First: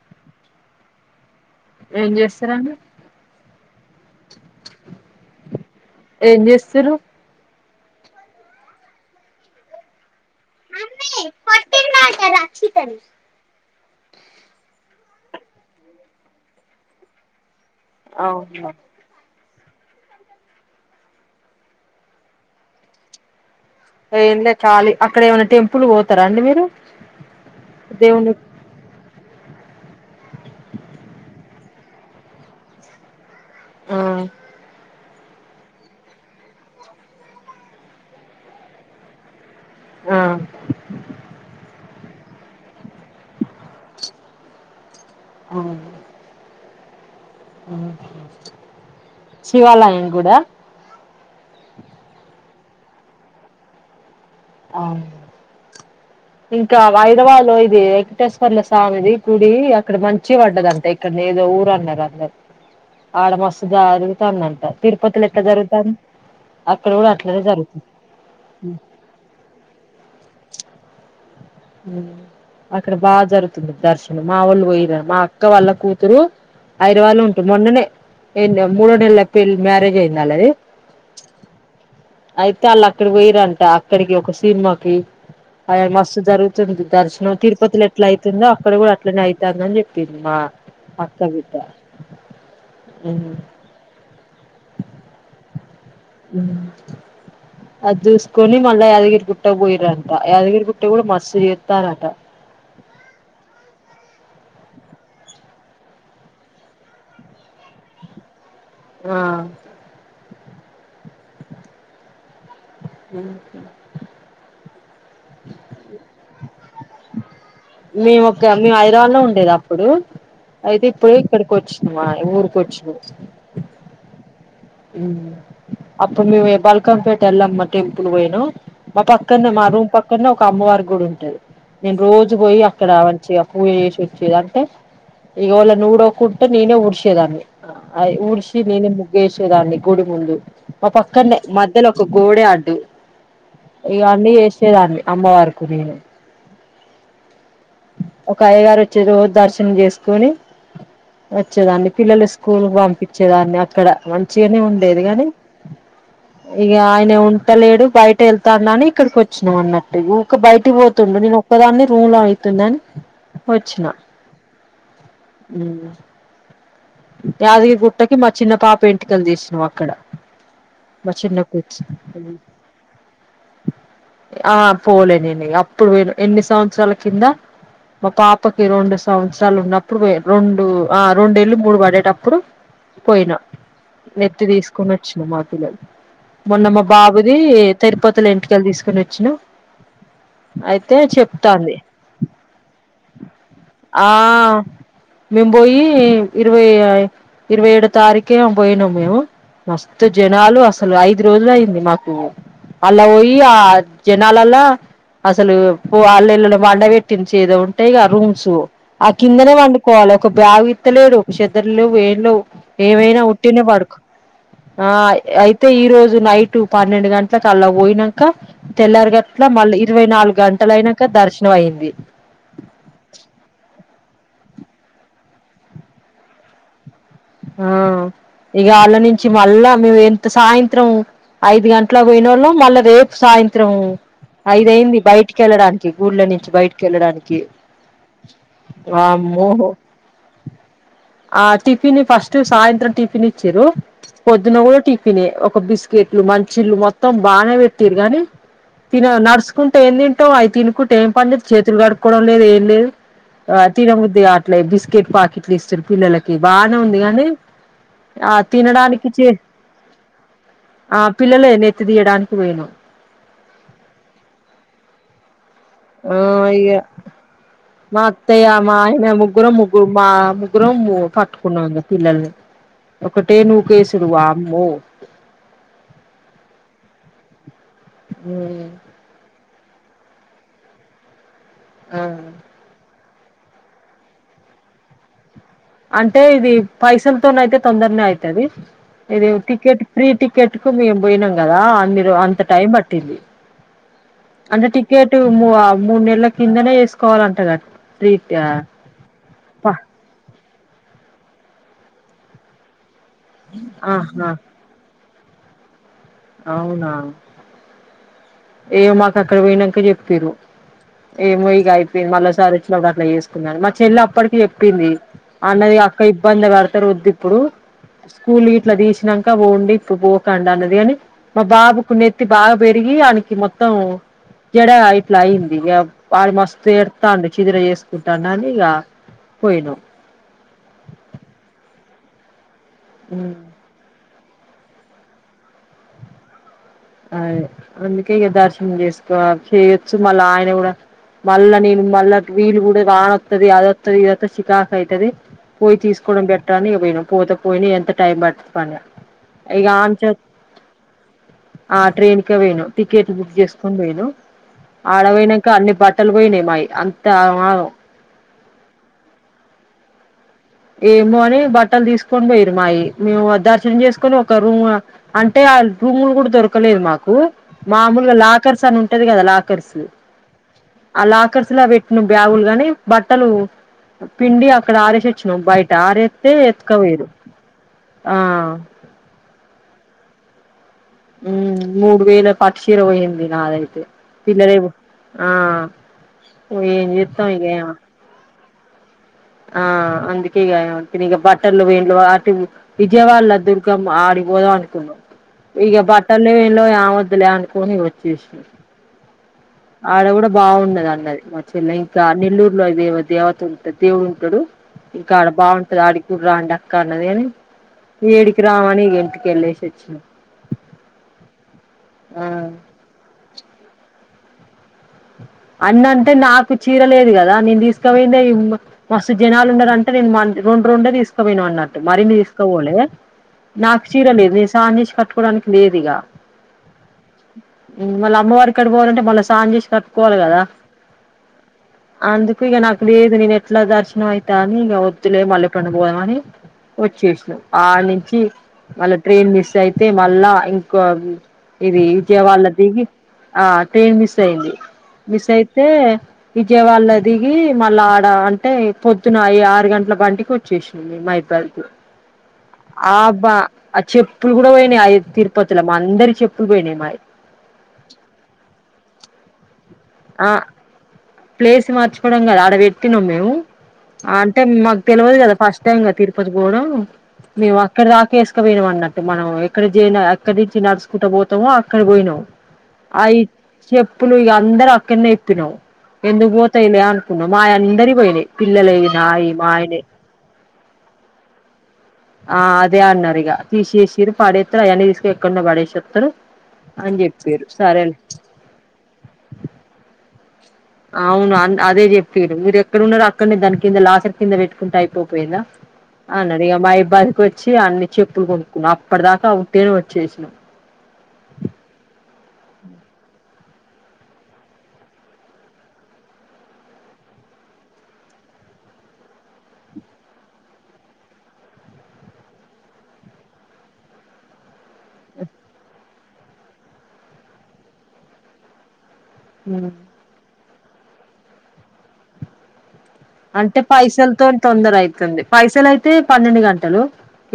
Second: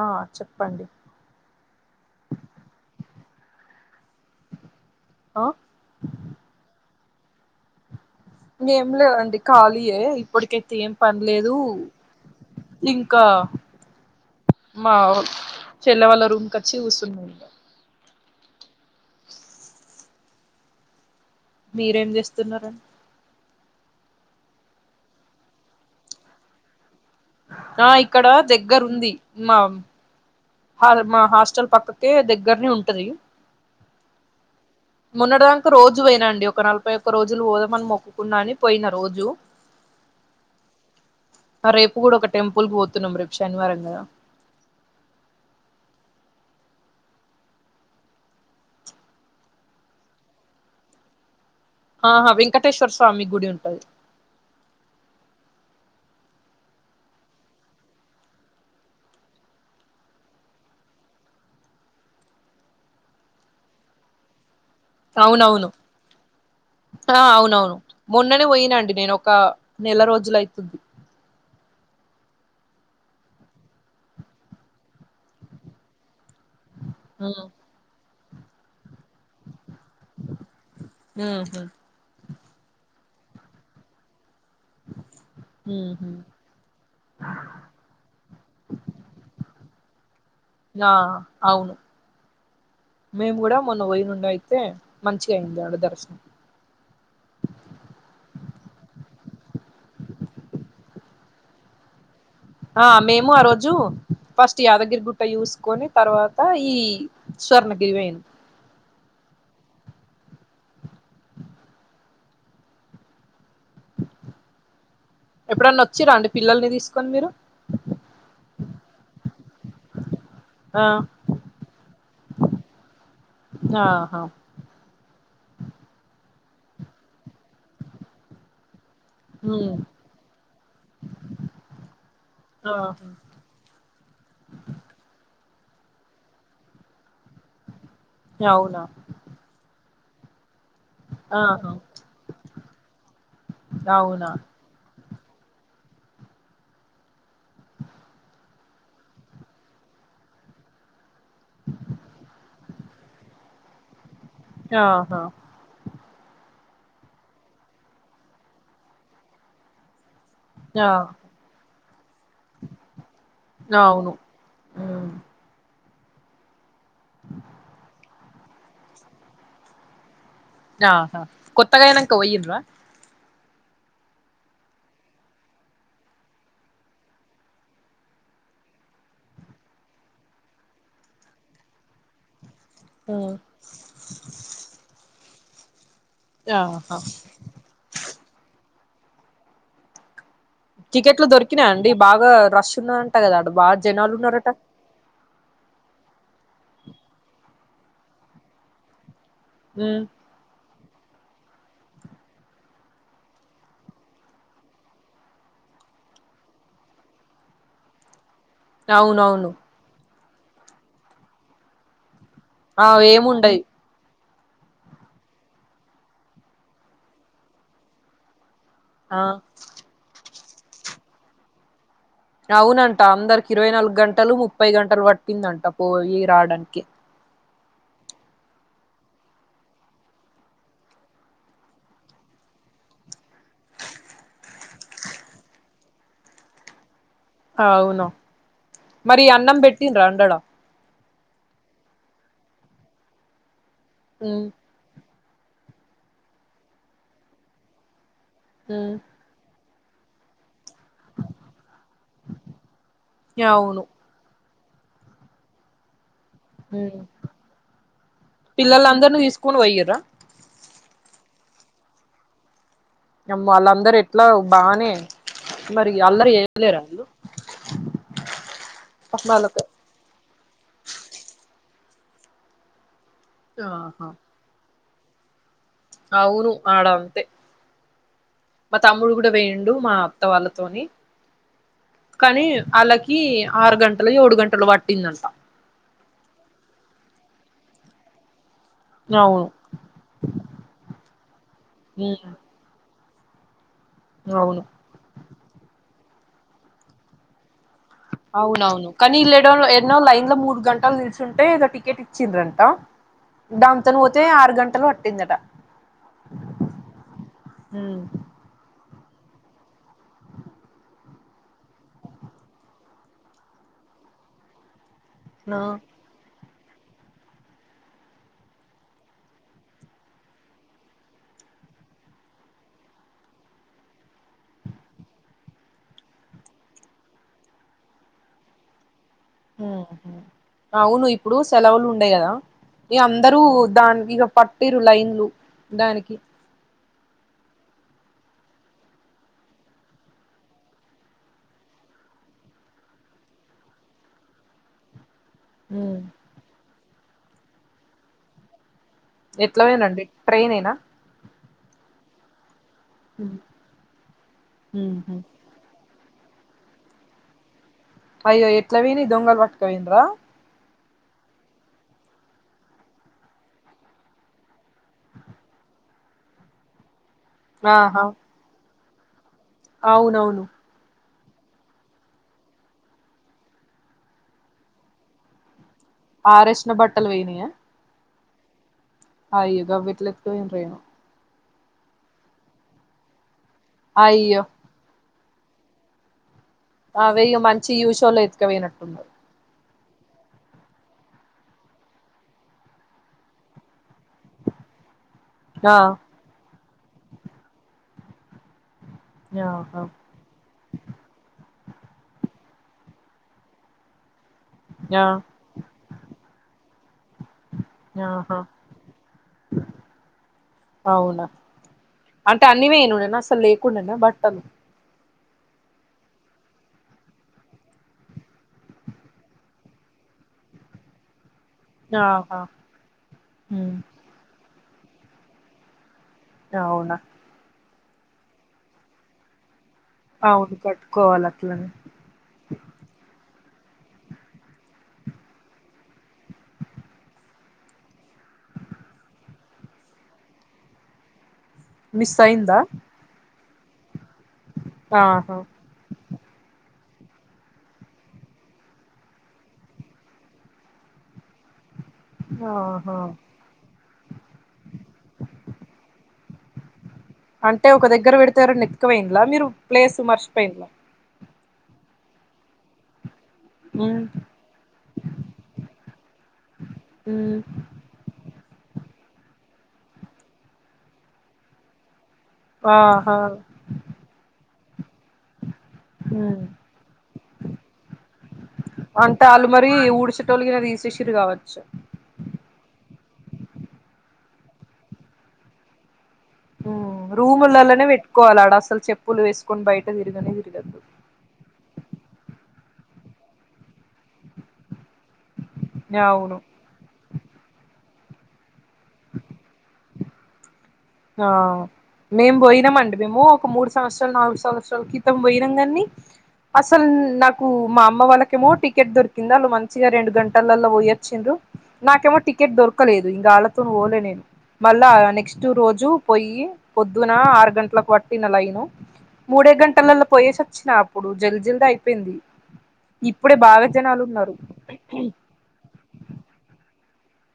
ఆ చెప్పండి ఏం చేస్తురండి ఆ ఏం చేస్తుర్రు ఇంగెం లేదండి ఖాళీయే ఇప్పటికే ఏం పనిలేదు ఇంకా మా చెల్లె వాళ్ళ రూంకు వచ్చి కూర్చున్నం ఇగ అవునా మీరేం చేస్తున్నారండి ఏం లే ఖాలీ అక్కడ ఏమైనా టెంపుల్కి పోతారా అండి మీరు ఆ ఇక్కడ దేవుని దగ్గర ఉంది మా హ మా హాస్టల్ పక్కకే దగ్గరనే ఉంటది ఆ మొన్నటి దంకా రోజు పోయినా అండి ఒక నలభై ఒక్క రోజులు పోదామని మొక్కుకున్నానని పోయిన రోజు ఆ రేపు కూడా ఒక టెంపుల్కు పోతున్నం రేపు శనివారం గా అవున్ శివాలయం గుడా ఆహా వెంకటేశ్వర స్వామి గుడి ఉంటది ఆ ఇంకా వైరవాలు ఇది వెంకటేశ్వర్ల స్వామిది గుడి అక్కడ మంచిగ పడ్డదంట [unintelligible] అక్కడ ఏదో ఊరు అన్నారు అందరూ ఆడ మస్తుజరుగుతాందట తిరుపతిలో ఎట్ల అవునవును జరుగుతాంది అక్కడ కూడా ఆ అట్లనే అవునవును జరుగుతుంది మొన్ననే పోయినండి నేను ఒక నెల రోజుల అయితుంది ఉమ్ అక్కడ బా జరుగుతుంది దర్శనం మా వాళ్ళు పోయిర మా అక్క వాళ్ళ కూతురు హైదరాబాదులో ఉంటు ఉమ్ మొన్ననే [unintelligible] మూడో నెలలో పెళ్లి మ్యారేజ్ అయింది వాళ్లది మ్ హు అయితే వాళ్ళు అక్కడ పోయిరంట అక్కడికి ఒక సినిమాకి అ ఉహు మస్తు జరుగు తుంది దర్శనం తిరుపతిలో ఎట్లా అయితుందో అక్కడ కూడా అట్లనే అయి తాందని చెప్పింది మా ఆ అవును ఉమ్ మేము కూడా మొన్న పోయి నుండి అయితే మంచిగా అయింది ఆడ దర్శనం ఉమ్ అది చూసుకొని మళ్ళ యాదగిరి గుట్ట పోయిర్రంట యాదగిరి గుట్ట కూడా మస్త్ చేత్తారంట ఆ మేము ఆ రోజు ఫస్ట్ యాదగిరిగుట్ట చూసుకొని తర్వాత ఈ స్వర్ణగిరి పోయింది ఆ ఉమ్ ఎప్పుడన్నా వచ్చిర అండి పిల్లల్ని తీసుకొని మీరు మేము ఒక మేము హైదరాబాద్ లో ఉండేది అప్పుడు ఆ అయితే ఇప్పుడే ఇక్కడికి వచ్చినమా ఈ ఊరికి వచ్చినం ఆహా ఉమ్ హు అప్పుడు మేమ్ బల్కంపేట ఎళ్ళమ్మ టెంపుల్ పోయినమ్ మా పక్కన మా ఉమ్ రూమ్ పక్కన ఒక అమ్మవారి గుడి ఉంటది నేను రోజు పోయి అక్కడ ఆహా మంచిగా పూజ చేసి వచ్చేది అంటే ఈగ ఓలైన ఉడువకుంటే నేనే ఉడ్చేదాన్ని అయి ఊడ్సి అవునా నేను ముగ్గుసేదాన్ని గుడి ముందు మా పక్కన్నే ఆహా మధ్యలో ఒక గోడే అడ్డు ఇగా అవునా అన్ని చేసే చ్చేదాన్ని అమ్మవారి గుడిలో ఒక అయ్యగారు వచ్చే రోజు దర్శనం చేసుకుని వచ్చేదాన్ని పిల్లలు స్కూల్ పంపించేదాన్ని అక్కడ మంచిగనే ఉండేది ఆహా గానీ ఇగా ఆయన ఉంటలేడు బయట వెళ్తాన్నాని ఇక్కడికి వచ్చినాం అన్నట్టుగా ఊర్కు బయటి ఆ పోతుండు నేను ఒక్కాదాన్ని రూమ్ లో అయి కుతుందని వచ్చిన అవును ఉమ్ యాదగిరిగు [unintelligible] మా చిన్న పాప ఎంటికలు తీసినం అక్కడ మా ఆహా చిన్న కొత్తగ కూతురు అయినంక పోయిండ్ర ఆ పోలేనేనిగ అప్పుడే పోయినా ఎన్ని సంవత్సరాల కింద మా పాపకి రెండు సంవత్సరాలు ఉన్నప్పుడు ఆ రొండు ఆ రొండు ఎల్లి మూడు మూడు పడేటప్పుడు పోయిన నెత్తి తీసుకొని వచ్చిన మా పిల్లలు మొన్న మా ఆహా బాబుది తిరుపతి లో ఎంటికలు తీసుకుని వచ్చిన టికెట్లు దొరికిన అండి బాగా రష్ ఉన్నదట కదా అ బాగా ఆ జనాలు ఉన్నారట మేము పోయి ఇరవై ఇరవై ఏడో తారీఖే పోయినాము మేము ఉమ్ మస్తు జనాలు అసలు ఐదు రోజులు అయింది మాకు అల్ల పోయి ఆ జనాలల్ల అసలు వాళ్ళళ్ళని బండ పెట్టించి ఏదో ఉంటాయి కథ రూమ్స్ ఆ అవునవును కిందనే వండుకోవాలి ఒక బాగు ఇత్తలేడు ఒక చెద్దరులు లేవు ఏం లేవు ఆ ఏమైన ఏముండయి ఉుట్టినే పడుకు ఆ అయితే ఈ రోజు నైట్ పన్నెండు గంటలకు అలా పోయిన క తెల్లారి ఆ గట్ల మళ్ళీ ఇరవై నాలుగు గంటల అయినాక దర్శనం అయింది అవునంట అందరికి ఇరవై నాలుగు గంటలు ముప్పై గంటలు పట్టిందంట పోయి రావడానికి ఆ ఇగ వాళ్ళ నుంచి మళ్ళా మేము ఎంత సాయంత్రం ఐదు గంటలకు పోయినోళ్ళు మళ్ళా రేపు సాయంత్రం ఐదయింది బయటికిళ్ళడానికి గుళ్ళ నుంచి బయటకి వెళ్ళడానికి అవును మరి వామ్మో అన్నం పెట్టిండ్రా అండి ఆడ ఆ టిఫిన్ ఫస్ట్ సాయంత్రం టిఫిన్ ఇచ్చారు ఉమ్ పొద్దున్న కూడ టి తినే ఒక బిస్కెట్లు మంచిళ్లు మొత్తం బాగా పెట్రు గాని ఉమ్ తినీ [unintelligible] తకుంటే ఏం [unintelligible] అయి తినుకుంటే ఏం పనిలేదు చేతులు కడుక్కకోవడం లేదు ఏం లేదు అవును తిన బుద్ధి బిస్కిట్ పాకట్ తీస్తర పిల్లలకి బానే ఉంది ఉమ్ గానీ ఆ తినడానికి పిల్లలందరినీ చే తీసుకొని పోయిర్రా ఆ పిల్లలే న ఎత్తి తీయడానికి [unintelligible] వాళ్ళందరు ఎట్లా బానే మరి ఆ అల్లరి ఇగ వయలేరు వాళ్ళు మా అత్తయ్య మా ఆయన ముగ్గురం పక్కనోళ్ళతో ముగ్గురు మా ముగ్గురం పట్టుకున్నాం పిల్లల్ని ఒకటే నుకేసుడు ఆహా వామ్మో ఆవును ఆడ అంతే మ్మ్ మా తమ్ముడు కూడ వేయిండు మా వాళ్ళతోని ఆ కానీ వాళ్ళకి ఆరు గంటలో ఏడు గంటలో పట్టిందంట అంటే ఇది పైసలతోని అయితే తొందరనే అవుతుది ఇది అవును టికెట్ ఫ్రీ టికెట్కు మేము పోయినాం కదా అ మీరు ఉమ్ అంత టైం పట్టింది అవును అంటే టికెట్ మూడు నెలల కిందనే వేసుకోవాలంట [unintelligible] అవునవును కానీ ఇల్లు ఎడో ఎన్నో లైన్ లో మూడు గంటలు నిలిచుంటేో టికెట్ ఇచ్చింద్రంట దాని తోని పోతే ఆహా ఆరు గంటలు పట్టిందట అవునా హు [unintelligible] మాకు అక్కడ పోయినాక చెప్పిరు ఏమో ఇగ అయిపోయింది మళ్ళసారి ఇట్లా కూడా అట్లా చేసుకుందను మా చెల్లి అప్పటికి చెప్పింది ఆ అన్నయ అక్క ఇబ్బంది పడతారు వద్దు ఇప్పుడు స్కూల్ గిట్లా తీసినాక పొండి ఇప్పుడు పోకండి అన్నది గని మా బాబుకు నెత్తి బాగా పెరిగి ఆనీకి మొత్తం జడ ఇట్లా అయింది ఇక వాడు మస్తు ఏడ్తండు చిదిర చేసుకుంటాడు అని ఇగ అవును ఇప్పుడు సెలవులు ఉండయి కదా ఇగ అందరూ దానికి ఇగ పట్టిరు లైన్లు దానికి అదే అందుకే ఇక దర్శనం చేసుకోలి చేయొచ్చు మళ్ళా ఆయన కూడా మళ్ళ నేను మళ్ళ వీల్ కూడా వాన అత్తది అది అత్తది ఇదొత్తాది చికాక్ అయితది పోయి ఉమ్ తీసుకోవడం బెటరని పోయినం పోతే పోయిన ఎంత టైం పట్టంది పని ఎట్లా ఇక ఆన్చ పోనండి ట్రైన్ ఏనా ఆ ట్రైన్ కే వేయినం టికెట్ బుక్ చేసుకొని పోయినం ఉహు ఆడవేనా ఇంకా అన్ని బట్టలు పోయినాయి మాయి అంత ఆగమగం అయ్యో ఎట్లా పోయినా దొంగల్ పట్టుకవేయిరా ఏమో అని బట్టలు తీసుకొని పోయిరు మాయి మేము దర్శనం చేసుకొని ఒక రూమ్ అంటే ఆ రూములు కూడా దొరకలేదు మాకు ఆహా మామూలుగా లాకర్స్ అని ఉంటది కదా లాకర్స్ అవునవును ఆ లాకర్స్ లా పెట్టిన బ్యాగులు గాని బట్టలు పిండి అక్కడ ఆరేసే చ్చినం బయట ఆరు ఎత్తే ఆరేసిన ఎతుక వేయిరు బట్టలు పోయినయా ఆ అయ్యో గవ్వేట్ల ఎత్తుకవయ్యిరో ఏమో ఉ మూడు వేల పట్టుచీర పోయింది నాదైతే అయ్యో పిల్లలే ఆ ఏం చేత్తం ఇగేమో చోలో ఎత్తుక పే నట్టున్నారు ఆ అందుకే ఇగ బట్టర్లు వేళ్లు ఆటి విజయవాడల దుర్గమ్మ ఆడికిపోదాం అనుకున్నాం ఆ ఇక బట్టలు లేవు ఏం లేవు యమద్లే అనుకోని వచ్చేసినం ఆహా ఆడ కూడా బాగున్నది అన్నది మచ్చల ఇంకా నెల్లూరులో అద దేవత ఉంట దేవుడు ఉంటాడు. ఆ ఇంకాడ బాగుంటది ఆడి కూడా రామ్డక్క అన్నది గని ఆహా ఏడికి రావని ఇగ ఇంటికికెళ్ళేసి వచ్చినం అవునా ఆ అంటే అన్ని అన్ని పోయినుండేన అసలు లె కుండేన బట్టలు అన్ని అంటే నాకు చీర లేదు కదా నేను తీసుకపోయిందే మస్తు జనాలు ఉన్నరంటే నేను రెండు రెండే తీసుకుపోయినం అన్నా మరిన్ని ఆహా తీసుకపోలే ఉమ్ నాకు చీర లేదు నేను స్నానంనేసి కట్టుకోవడానికి లేదు ఇగ అవునా మళ్ళా అమ్మవారి కాడికి పోవాలంటే మళ్ళా సాంజేసి అవును కట్టుకోవాలి అట్లనే అందుకు ఇగ నాకు లేదు నేను ఎట్లా దర్శనం అయితా అని ఇగ వద్దులే మల్లెప్పుడన్న పోదాం అని వచ్చేసినాం ఆ నుంచి మళ్ళా ట్రైన్ మిస్ అయితే మళ్ళా ఇంకో ఇది మిస్ విజయవాళ్ళ అయిందా దిగి ఆ ట్రైన్ మిస్ అయింది శబ్దంగా ఉంది మీస్ అయితే విజయవాళ్ళ దిగి మళ్ళా ఆడ అంటే పొద్దున ఈ ఆరు గంటల బండికి వచ్చేసినం మైపనీ ఆహా ఆబ్బా ఆ చెప్పులు కూడా పోయినాయి అ తిరుపతిల మా అందరి చెప్పులు పోయినాయి మాయి అంటే ఒక దగ్గర పెడితే ఎవరన్న ఎత్తుకపోయిన్ల మీరు ప్లేస్ ఆ మర్చిపోయిల్ల ప్లేస్ మార్చిపోవడం కాదు ఆడ పెట్టినాం మేము. ఉమ్ అంటే మాకు తెలువదు కదా, ఫస్ట్ టైమ్ తిరుపతి పోవడం. ఉమ్ మేము ఆ అక్కడ దాక వేసుకపోయినాం అన్నట్టు మనం ఎక్కడి నుంచి నడుచకుంటూ పోతామో అక్కడ పోయినాం. ఆహా అవి చెప్పులు ఇగా అందరూ అక్కడనే ఇప్పినాము. ఎందుకు ఉమ్ పోతాయిలే అనుకున్నాం మాఅందరివి పోయినాయి పిల్లలవి, నావి, మా ఆయనవి. మొత్తం గిన తీసేసిరు కావచ్చు. ఆ అదే అన్నారు ఇక తీసేసిరు పడేత్తారు అయన్నీ తీసుకపోయి ఎక్కడనో పడేసోత్తరు. రూములలోనే పెట్టుకోవాలి ఆడ అసలు చెప్పులు వేసుకొని బయట తిరిగనే తిరగద్దు. అవును అదే చెప్పిరూ. మీరు ఎక్కడ ఉన్నారో అక్కడనే దాని కింద లాకర్ కింద పెట్టుకుంటే అయిపోకపోయెదా. అవును అన్నారూ. ఇక మరి బయటికి వచ్చి అన్నీ చెప్పులు కొనుక్కున్నాము. అప్పటి దాకా ఒట్టిగానే వచ్చేసినాం. ఆ మేము పోయినాం అండి. మేము ఒక మూడు సంవత్సరాలు నాలుగు సంవత్సరాల క్రితం పోయినాం కానీ అసలు నాకు మా అమ్మ వాళ్ళకేమో టికెట్ దొరికింది. వాళ్ళు మంచిగా రెండు గంటలలో పోయొచ్చిండ్రు. నాకేమో టికెట్ దొరకలేదు. నేను వాళ్తోను పోలే నేను. మళ్ళా నెక్స్ట్ రోజు పోయి పొద్దున ఆరు గంటలకు పట్టిన లైను. మూడే హ్మ్ గంటలలో పోయేసి వచ్చిన అప్పుడు జల్ది జల్ది అయిపోయింది. ఇప్పుడే అంటే బాగా జనాలు ఉన్నారు పైసలతోనీ తొందర అయితుంది. పైసలు అయితే పన్నెండు గంటలు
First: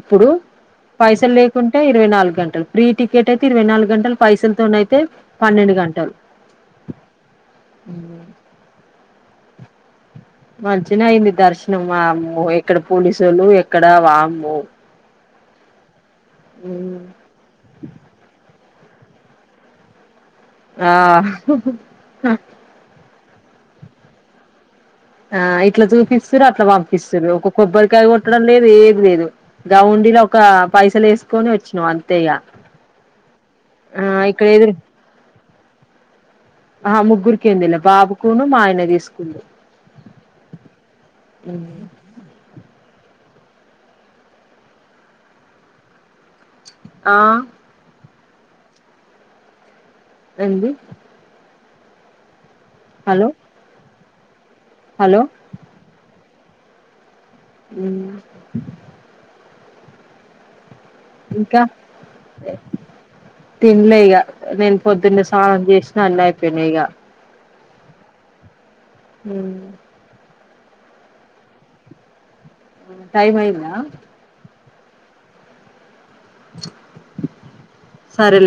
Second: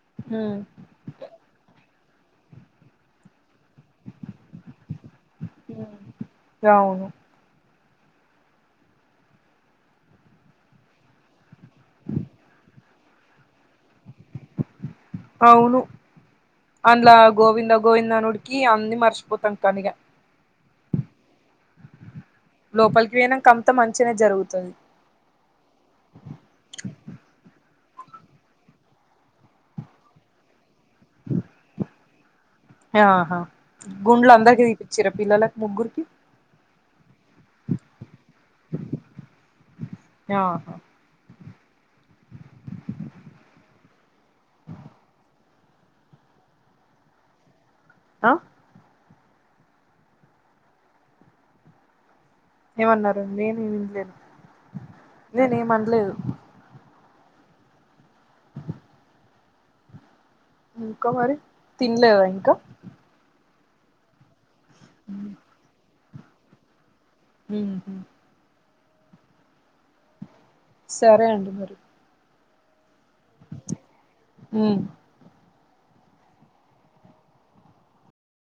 ఇప్పుడు. ఉమ్ పైసలు లేకుంటే ఇరవై నాలుగు గంటలు. ఫ్రీ టికెట్ అయితే ఇరవై నాలుగు గంటలు. పైసలతోన అయితే పన్నెండు గంటలు. అవును ఉ మంచిన అయింది దర్శనం వామ్మో ఎక్కడ పోలీసోళ్ళు ఎక్కడ వామ్మో అవును మ్ అందులో గోవింద గోవింద అనుడికి అన్నీ మర్చిపోతారు ఇగ ఆ హ్మ్ హూ లోపలికి పోయినాక అంతా మంచిగనే జరుగుతాది. ఆ ఇట్లా చూపిస్తారు అట్లా పంపిస్తారు. ఒక కొబ్బరికాయ కొట్టడం లేదు ఏం లేదు. గా ఉండీలో ఒక పైసలు వేసుకొని వచ్చినాం అంతే ఇగ ఆహా, ఆ గుండ్లు ఇక్కడ అందరికి ఎదురు తీయిచ్చిరా పిల్లలకి ముగ్గురికి ఆహా ముగ్గురికి ఏం తీయాలే. బాబుకును మా ఆయనే తీసుకుండు. ఆహా మ్ హూ ఆ హ ఏంది ఏమన్నారో హలో నేను వినలేదు. హలో నేను ఏం అనలేదు. మ్ ఇంకా మరి ఇంకా తినలేదా ఇంకా తినలే ఇగ నేను పొద్దున్నే సానం చేసినా అన్నీ అయిపోయినాయి ఇగ. మ్ మ్ సరే అండి మరి టైం అయిందా? హు సరేలే